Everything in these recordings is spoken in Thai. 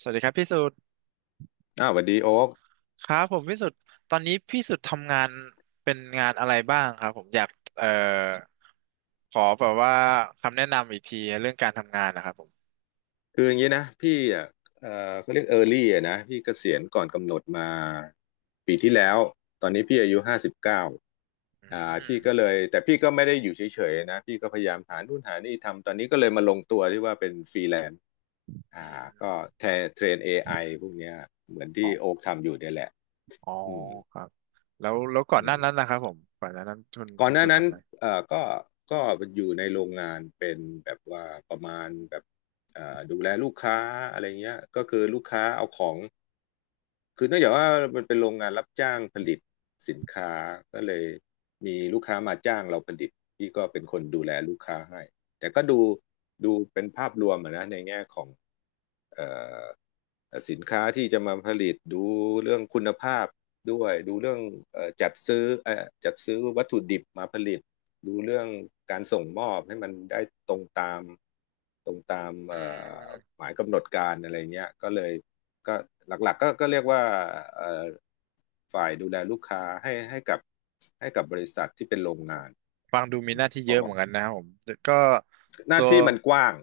สวัสดีครับพี่สุดอ้าวสวัสดีโอ๊คครับผมพี่สุดตอนนี้พี่สุดทำงานเป็นงานอะไรบ้างครับผมอยากเอ่อขอแบบว่าคำแนะนำอีกทีเรื่องการทำงานนะครับผมคืออย่างนี้นะพี่อ่ะเขาเรียกเออร์ลี่อ่ะนะพี่เกษียณก่อนกำหนดมาปีที่แล้วตอนนี้พี่อายุ59อืพี่มก็เลยแต่พี่ก็ไม่ได้อยู่เฉยๆนะพี่ก็พยายามหานู่นหานี่ทำตอนนี้ก็เลยมาลงตัวที่ว่าเป็นฟรีแลนซ์อือ่ามก็แทนเทรน AI พวกเนี้ยเหมือนที่อ๋อโอ๊คทำอยู่เนี่ยแหละอ๋ออืมครับแล้วก่ออืนหน้านั้นม นะครับผมก่อนหน้านั้นคุณก่อนคุณหน้าสุดนั้นทำอะไรเอ่อก็ก็อยู่ในโรงงานเป็นแบบว่าประมาณแบบดูแลลูกค้าอะไรเงี้ยก็คือลูกค้าเอาของคือเนื่องจากว่ามันเป็นโรงงานรับจ้างผลิตสินค้าก็เลยมีลูกค้ามาจ้างเราผลิตพี่ก็เป็นคนดูแลลูกค้าให้แต่ก็ดูดูเป็นภาพรวมอะนะในแง่ของเอ่อ สินค้าที่จะมาผลิตดูเรื่องคุณภาพด้วยดูเรื่องจัดซื้อจัดซื้อวัตถุดิบมาผลิตดูเรื่องการส่งมอบให้มันได้ตรงตามตรงตามอืมหมายกำหนดการอะไรเงี้ยก็เลยก็หลักๆก็เรียกว่าฝ่ายดูแลลูกค้าให้ให้กับบริษัทที่เป็นโรงงานฟังดูมีหน้าที่เพเยอะเหราะมือนกันนะครับผมแต่ก็หน้าตัวที่มันกว้าง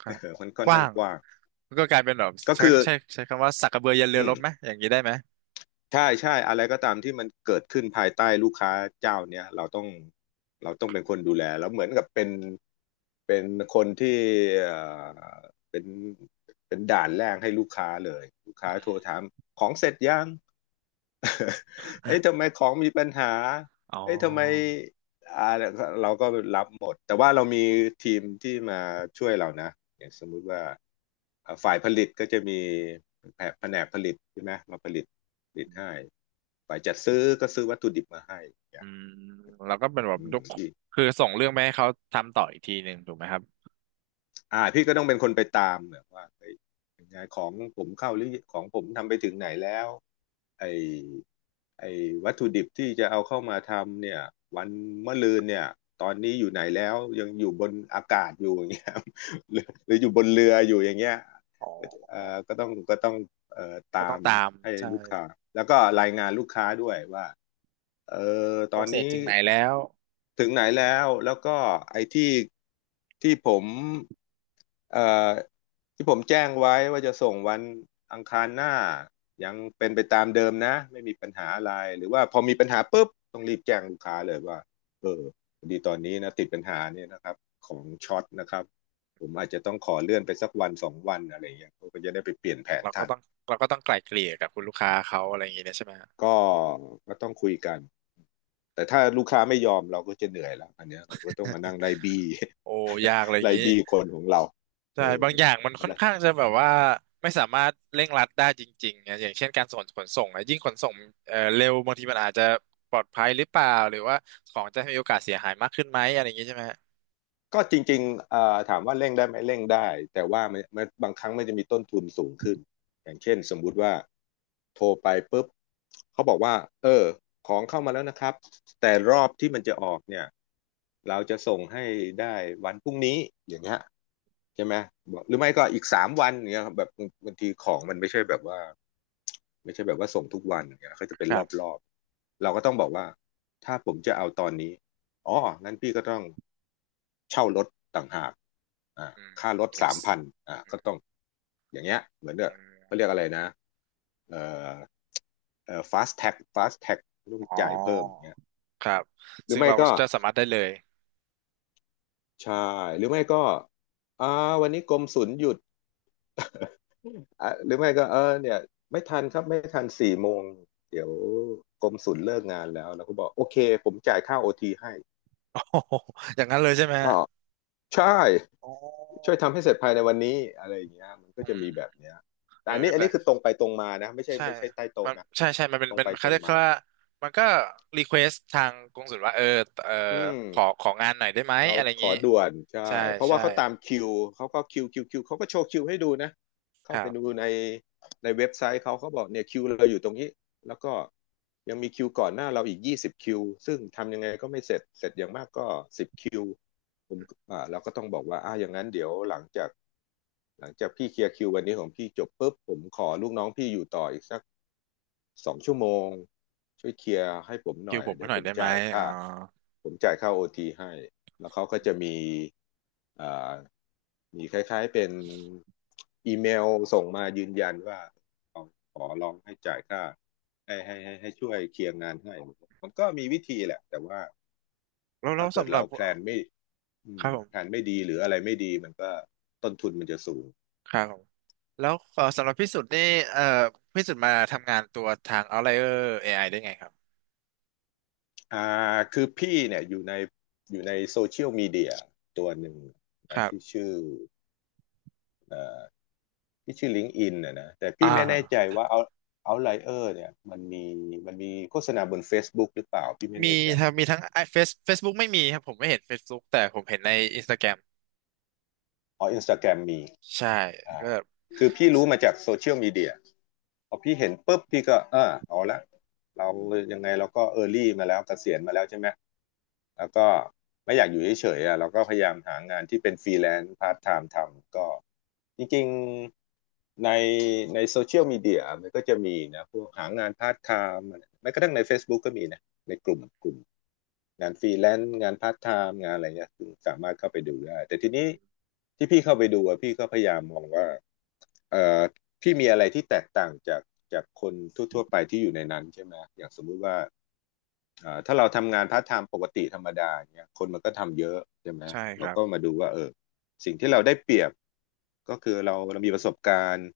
ครับ มันค่อกนข้าว้างงกว้างก็กลายเป็นแบบก็ใช้คือใช้ใช้คำว่าสักกระเบือยันเรืออืรม บไหมอย่างนี้ได้ไหมใช่ใช่อะไรก็ตามที่มันเกิดขึ้นภายใต้ลูกค้าเจ้าเนี้ยเราต้องเป็นคนดูแลแล้วเหมือนกับเป็นคนที่เอ่อเป็นเป็นด่านแรกให้ลูกค้าเลยลูกค้าอืโทรถามมของเสร็จยัง เอ้ยทำไมของมีปัญหาอ๋เอ้ยทำไมอ อ่าเราก็รับหมดแต่ว่าเรามีทีมที่มาช่วยเรานะอย่างสมมุติว่าอ่าฝ่ายผลิตก็จะมีแผนกผลิตใช่ไหมมาผลิตผลิตให้ฝ่ายจัดซื้อก็ซื้อวัตถุดิบมาให้อย่าอืงมแล้วก็เป็นแบบอืยมกพี่คือส่งเรื่องไปให้เขาทำต่ออีกทีหนึ่งถูกไหมครับพี่ก็ต้องเป็นคนไปตามเนี่ยว่าเฮ้ยยังไงของผมเข้าหรือของผมทำไปถึงไหนแล้วไอ ไอ้วัตถุดิบที่จะเอาเข้ามาทำเนี่ยวันมะรืนเนี่ยตอนนี้อยู่ไหนแล้วยังอยู่บนอากาศอยู่อย่างเงี้ย หรือหรืออยู่บนเรืออยู่อย่างเงี้ยอ๋อก็ต้องก็ตาต้องมตามให้ใช่ลูกค้าแล้วก็รายงานลูกค้าด้วยว่าเออโปตรอนเซสนี้ ถึงไหนแล้วถึงไหนแล้วแล้วก็ไอ้ที่ที่ผมเอ่อที่ผมแจ้งไว้ว่าจะส่งวันอังคารหน้ายังเป็นไปตามเดิมนะไม่มีปัญหาอะไรหรือว่าพอมีปัญหาปุ๊บต้องรีบแจ้งลูกค้าเลยว่าเออพอดีตอนนี้นะติดปัญหาเนี่ยนะครับของช็อตนะครับผมอาจจะต้องขอเลื่อนไปสักวันสองวันอะไรอย่างเงี้ยเขาก็จะได้ไปเปลี่ยนแผนเราก็ทัน ต้องเราก็ต้องไกล่เกลี่ยกับคุณลูกค้าเขาอะไรอย่างงี้เนี่ยใช่ไหมฮะก็ก็ต้องคุยกันแต่ถ้าลูกค้าไม่ยอมเราก็จะเหนื่อยแล้วอันเนี้ยเราก็ต้องมานั่งไล่บี้ โอ้ยากอะไร อย่างไล่งี้บี้คนของเราใช่เออบางอย่างมันอะค่อนไรข้างจะแบบว่าไม่สามารถเร่งรัดได้จริงๆนะอย่างเช่นการส่งขนส่งนะยิ่งขนส่งเร็วบางทีมันอาจจะปลอดภัยหรือเปล่าหรือว่าของจะมีโอกาสเสียหายมากขึ้นไหมอะไรอย่างงี้ใช่ไหมฮะก็จริงๆถามว่าเร่งได้ไหมเร่งได้แต่ว่ามันบางครั้งมันจะมีต้นทุนสูงขึ้นอย่างเช่นสมมุติว่าโทรไปปุ๊บเขาบอกว่าเออของเข้ามาแล้วนะครับแต่รอบที่มันจะออกเนี่ยเราจะส่งให้ได้วันพรุ่งนี้อย่างเงี้ย ใช่ไหมบอกหรือไม่ก็อีกสามวันอย่างเงี้ยครับแบบบางทีของมันไม่ใช่แบบว่าไม่ใช่แบบว่าส่งทุกวันอย่างเงี้ยเขาจะเป็นครัรบอบๆเราก็ต้องบอกว่าถ้าผมจะเอาตอนนี้อ๋องั้นพี่ก็ต้องเช่ารถต่างหากอ่าอืม ค่ารถสา yes มพันอ่าก็ต้องอย่างเงี้ยเหมือนเด้ออืเขาม เรียกอะไรนะเอ่อfast tag ต้องอ๋อจ่ายเพิ่มอย่างเงี้ยครับหรือซึ่งไม่เราก็ก็จะสามารถได้เลย ใช่หรือไม่ก็อ่าวันนี้กรมศุลหยุด อ่ะหรือไม่ก็เออเนี่ยไม่ทันครับไม่ทันสี่โมงเดี๋ยวกรมศุลเลิกงานแล้วแเราก็บอกโอเคผมจ่ายค่าโอทีให้ โอ้โหอย่างนั้นเลยใช่ไหมอ๋อฮะใช่โอ้ช่วยอทำให้เสร็จภายในวันนี้อะไรอย่างเงี้ยมันก็ืจะมีมแบบเนี้ยเอแต่ออันนี้อันได้นี้คือตรงไปตรงมานะไม่ใช่ใช่ไม่ใช่ใต้โต๊ะมันนะใช่มันเป็นตรงเป็ไปนตเขารงเรียกมาว่ามันก็รีเควสทางกงสุลว่าเออเอออืม ขอของานหน่อยได้ไหมเราอะไรอย่าขงอนี้ด่วนใช่ใช่เพราะใช่ว่าเขาตามคิวเขาก็คิวเขาก็โชว์คิวให้ดูนะคเข้ารัไปดูบในในเว็บไซต์เขาเขาบอกเนี่ยคิวเราอยู่ตรงนี้แล้วก็ยังมีคิวก่อนหน้าเราอีก20คิวซึ่งทำยังไงก็ไม่เสร็จเสร็จอย่างมากก็สิบคิวผมอ่าเราก็ต้องบอกว่าอ่าอย่างนั้นเดี๋ยวหลังจากพี่เคลียร์คิววันนี้ของพี่จบปุ๊บผมขอลูกน้องพี่อยู่ต่ออีกสัก สองชั่วโมงช่วยเคลียร์ให้ผมหคิน่วอยผมเดี๋ให้ยวหน่ผอยมได้ไหมจ่ายอ๋ค่าอผมจ่ายค่าโอทีให้แล้วเขาก็อืจะมีมอ่ามีคล้ายๆเป็นอีเมลส่งมายืนยันว่าขอขอลองให้จ่ายค่าให้ช่วยเคลียร์งานให้มันก็มีวิธีแหละแต่ว่าแล้วแล้ถ้าวเกิดสำหรัเราบแพลนไม่ครับผแผมนไม่ดีหรืออะไรไม่ดีมันก็ต้นทุนมันจะสูง ครับผมแล้วสำหรับพี่สุดนี่เอ่อพี่สุดมาทำงานตัวทาง Outlier เอไอได้ไงครับคือพี่เนี่ยอยู่ในอยู่ในโซเชียลมีเดียตัวหนึ่งคนะรัที่บชื่อเอ่อที่ชื่อ LinkedIn นนะนะแต่อ่พี่ไม่แน่ใจา ว่าเอาเอาไลเออร์เนี่ยมันมีมันมีโฆษณาบน Facebook หรือเปล่าพี่ไม่มีแน่ใจ ทั้งไอเฟซเฟซบุ๊กไม่มีครับผมไม่เห็น Facebook แต่ผมเห็นในอินสตาแกรมอ๋ออินสตาแกรมมีใช่ก็อ่าคือพี่รู้มาจากโซเชียลมีเดียพอพี่เห็นปุ๊บพี่ก็เออเอาละเรายังไงเราก็เออร์ลี่มาแล้วเกษียณมาแล้วใช่ไหมแล้วก็ไม่อยากอยู่เฉยๆอ่ะเราก็พยายามหางานที่เป็นฟรีแลนซ์พาร์ทไทม์ทำก็จริงๆในในโซเชียลมีเดียมันก็จะมีนะพวกหางานพาร์ทไทม์แม้กระทั่งใน Facebook ก็มีนะ ในกลุ่มงานฟรีแลนซ์งานพาร์ทไทม์งานอะไรเงี้ยซึ่งสามารถเข้าไปดูได้แต่ทีนี้ที่พี่เข้าไปดูอะพี่ก็พยายามมองว่าเอ่อพี่มีอะไรที่แตกต่างจากจากคนทั่วๆไปที่อยู่ในนั้นใช่ไหมอย่างสมมุติว่าถ้าเราทำงานพาร์ทไทม์ปกติธรรมดาเนี่ยคนมันก็ทำเยอะใช่ไหมใช่คเรารับก็มาดูว่าเออสิ่งที่เราได้เปรียบก็คือเรามีประสบการณ์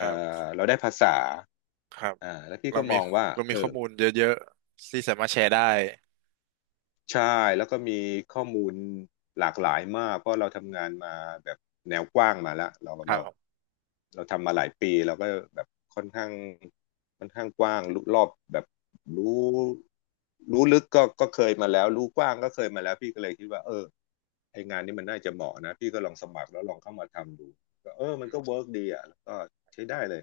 ค่รับเราได้ภาษาครับแล้วพี่เราก็มมีองว่าเรามีเอข้ออ มูลเยอะๆที่สามารถแชร์ได้ใช่แล้วก็มีข้อมูลหลากหลายมากเพราะเราทำงานมาแบบแนวกว้างมาแล้วเราครับเราผมเราทำมาหลายปีเราก็แบบค่อนข้างค่อนข้างกว้างรู้รอบแบบรู้รู้ลึกก็เคยมาแล้วรู้กว้างก็เคยมาแล้วพี่ก็เลยคิดว่าเออไองานนี้มันน่าจะเหมาะนะพี่ก็ลองสมัครแล้วลองเข้ามาทำดูก็เออมัอืนก็มเวิร์กดีอ่ะแล้วก็ใช้ได้เลย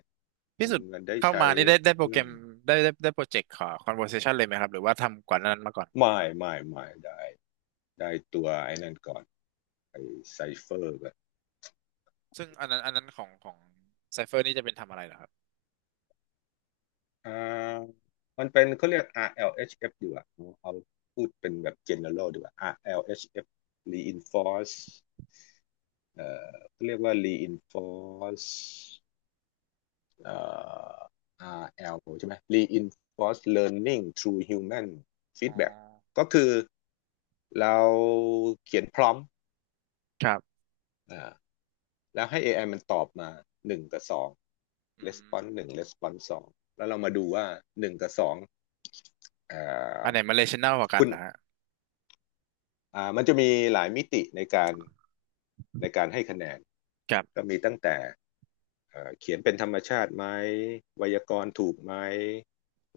พี่มันสุดมันได้เข้าใช้มานี่ได้โปรอืแกรมมได้โปรเจกต์ขอ conversation เลยไหมครับหรือว่าทำก่อนหนานั้นมาก่อนไม่ได้ได้ตัวไอ้นั่นก่อน ไอไซเฟอร์แบบซึ่งอันนั้นของ Cypher นี่จะเป็นทำอะไรเหรอครับอ่ามันเป็นเขาเรียก RLHF ดีกว่าเอาพูดเป็นแบบ general ดีกว่า RLHF reinforce เอ่เขาเรียกว่า reinforce เอ่อ RL ใช่ไหม reinforce learning through human อ๋อ feedback ก็คือเราเขียนพร้อมครับอ่าแล้วให้ AI มันตอบมาหนึ่งกับสอง อื response มหนึ่ง response สองแล้วเรามาดูว่าหนึ่งกับสองเอ่อ อันไหนมัน relational กว่ากัคุนณเหรอฮะมันจะมีหลายมิติในการในการให้คะแนนครัก็บมีตั้งแต่เขียนเป็นธรรมชาติไหมไวยากรณ์ถูกไหม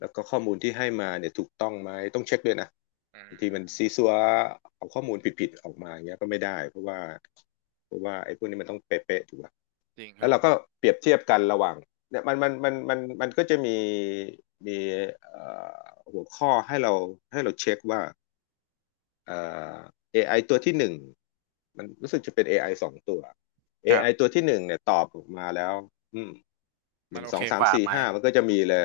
แล้วก็ข้อมูลที่ให้มาเนี่ยถูกต้องไหมต้องเช็คด้วยนะอืบางทีมันมซีซัวเอาข้อมูลผิดๆออกมาอย่างเงี้ยก็ไม่ได้เพราะว่าเพราะว่าไอ้พวกนี้มันต้องเป๊ะๆถูกป่ะจริงคแล้รับวผเรามก็เปรียบเทียบกันระหว่างเนี่ยมันก็จะมีมีเอ่อหัวข้อให้เราให้เราเช็คว่า เอ่AI ตัวที่หนึ่งมันรู้สึกจะเป็น AI สองตัว ครั AI บตัวที่หนึ่งเนี่ยตอบออกมาแล้วอืมหมันึ่นงโอสอเคงสากมว่าสี่ไหมห้ามันก็จะมีเลย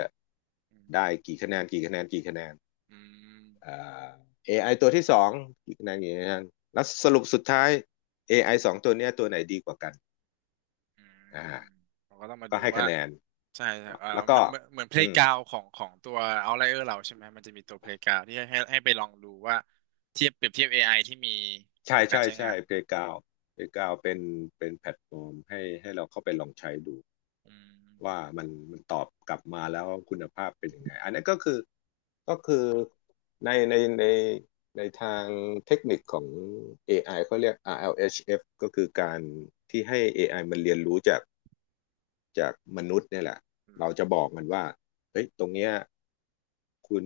อืม ได้กี่คะแนนกี่คะแนนอืมเอ่อ AI ตัวที่สองกี่คะแนนกี่คะแนนแล้วสรุปสุดท้าย AI สองตัวเนี้ยตัวไหนดีกว่ากันอืมอ่าเราก็ต้องมาก็ดูให้คะว่าแนนใช่ใช่เออแล้วเหก็มือนเหมือนเหมือนเพลอืย์มกราวของตัวเอาไลเออร์เราใช่ไหมมันจะมีตัวเพลย์กราวที่ให้ไปลองดูว่าเทียบเปรียบเทียบ AI ที่มีใช่กับการใช่ใช้ใช่ งาน Playground Playground เป็นเป็นแพลตฟอร์มให้เราเข้าไปลองใช้ดู อืมว่ามันตอบกลับมาแล้วคุณภาพเป็นยังไงอันนี้ก็คือก็คือในในในในทางเทคนิคของ AI เขาเรียก RLHF ก็คือการที่ให้ AI มันเรียนรู้จากจากมนุษย์เนี่ยแหละอืมเราจะบอกมันว่าเฮ้ยตรงเนี้ยคุณ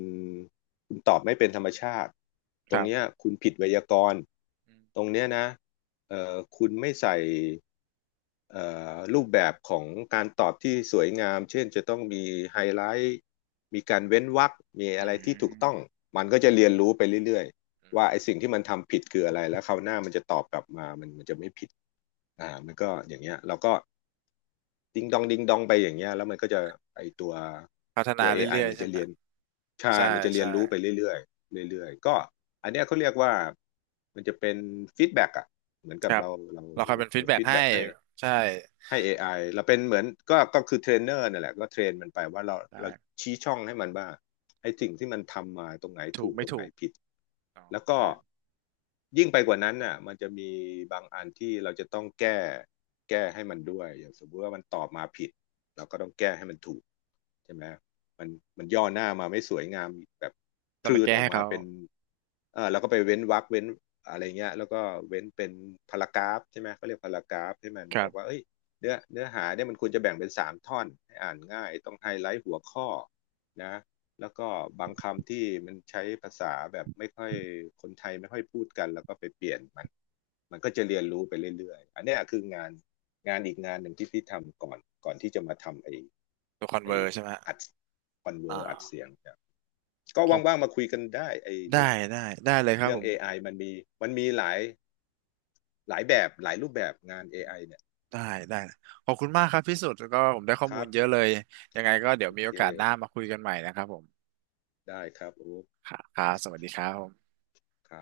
คุณตอบไม่เป็นธรรมชาติตครงรัเนี้ยบคุณผิดไวยากรณ์อืตมรงเนี้ยนะคุณไม่ใส่ เอ่รูปแบบของการตอบที่สวยงามเช่นจะต้องมีไฮไลท์มีการเว้นวรรคมีอือะไรที่ถูกต้องมมันก็จะเรียนรู้ไปเรื่อยอืๆว่าไอ้มสิ่งที่มันทำผิดคืออะไรแล้วคราวหน้ามันจะตอบกลับมามันจะไม่ผิดมันก็อย่างเงี้ยเราก็ดิงดองดิงดองไปอย่างเงี้ยแล้วมันก็จะไอ้ตัวพัฒนาตัว a อไอเรื่อยมันๆใช่จะไหมเรียนใช่ใช่มันจะเรียใช่นรู้ไปเรื่อยๆเรื่อยๆก็อันเนี้ยเขาเรียกว่ามันจะเป็นฟีดแบ็กอะเหมือนคกับรับเราเราคอยเราเป็นฟีเราดแบ็กฟีดให้แบ็กให้ ใช่ให้ AI เราเป็นเหมือนก็คือเทรนเนอร์นั่นแหละก็เทรนมันไปว่าเราได้ชี้ช่องให้มันว่าไอ้สิ่งที่มันทำมาตรงไหนถูถูกกไม่ตรงไหนถูกผิดอ๋อแล้วก็ได้ยิ่งไปกว่านั้นน่ะมันจะมีบางอันที่เราจะต้องแก้แก้ให้มันด้วยอย่างสมมติว่ามันตอบมาผิดเราก็ต้องแก้ให้มันถูกใช่ไหมมันมันย่อหน้ามาไม่สวยงามแบบแต่ไปพืดแก้ออกให้มาเขาเป็นเออเราก็ไปเว้นวรรคเว้นอะไรเงี้ยแล้วก็เว้นเป็นพารากราฟใช่ไหมเขาเรียกพารากราฟให้มันคบรัอกว่าบเอ้ย เนื้อหาเนี่ยมันควรจะแบ่งเป็นสามท่อนให้อ่านง่ายต้องไฮไลท์หัวข้อนะแล้วก็บางคำที่มันใช้ภาษาแบบไม่ค่อยคนไทยไม่ค่อยพูดกันแล้วก็ไปเปลี่ยนมันมันก็จะเรียนรู้ไปเรื่อยๆอันนี้คืองานอีกงานหนึ่งที่พี่ทำก่อนก่อนที่จะมาทำไอ้ตัวคอนเวไอ้อร์ใช่ไหมอัดคอนเวอ่อร์อัดเสีา ยงก็ว่างๆมาคุยกันได้ไอ้ได้เรื่องได้ได้เลยครับเรื่อผง ม AI มันมีมันมีหลายแบบหลายรูปแบบงานเอไอเนี่ยได้ได้ขอบคุณมากครับพี่สุดแล้วก็ผมได้ข้อคมูรัลบเยอะเลยยังไงก็เดี๋โอยวมีเคโอกาสหน้ามาคุยกันใหม่นะครับผมได้ครับโอ้ ค่ะครับสวัสดีครับผมครับ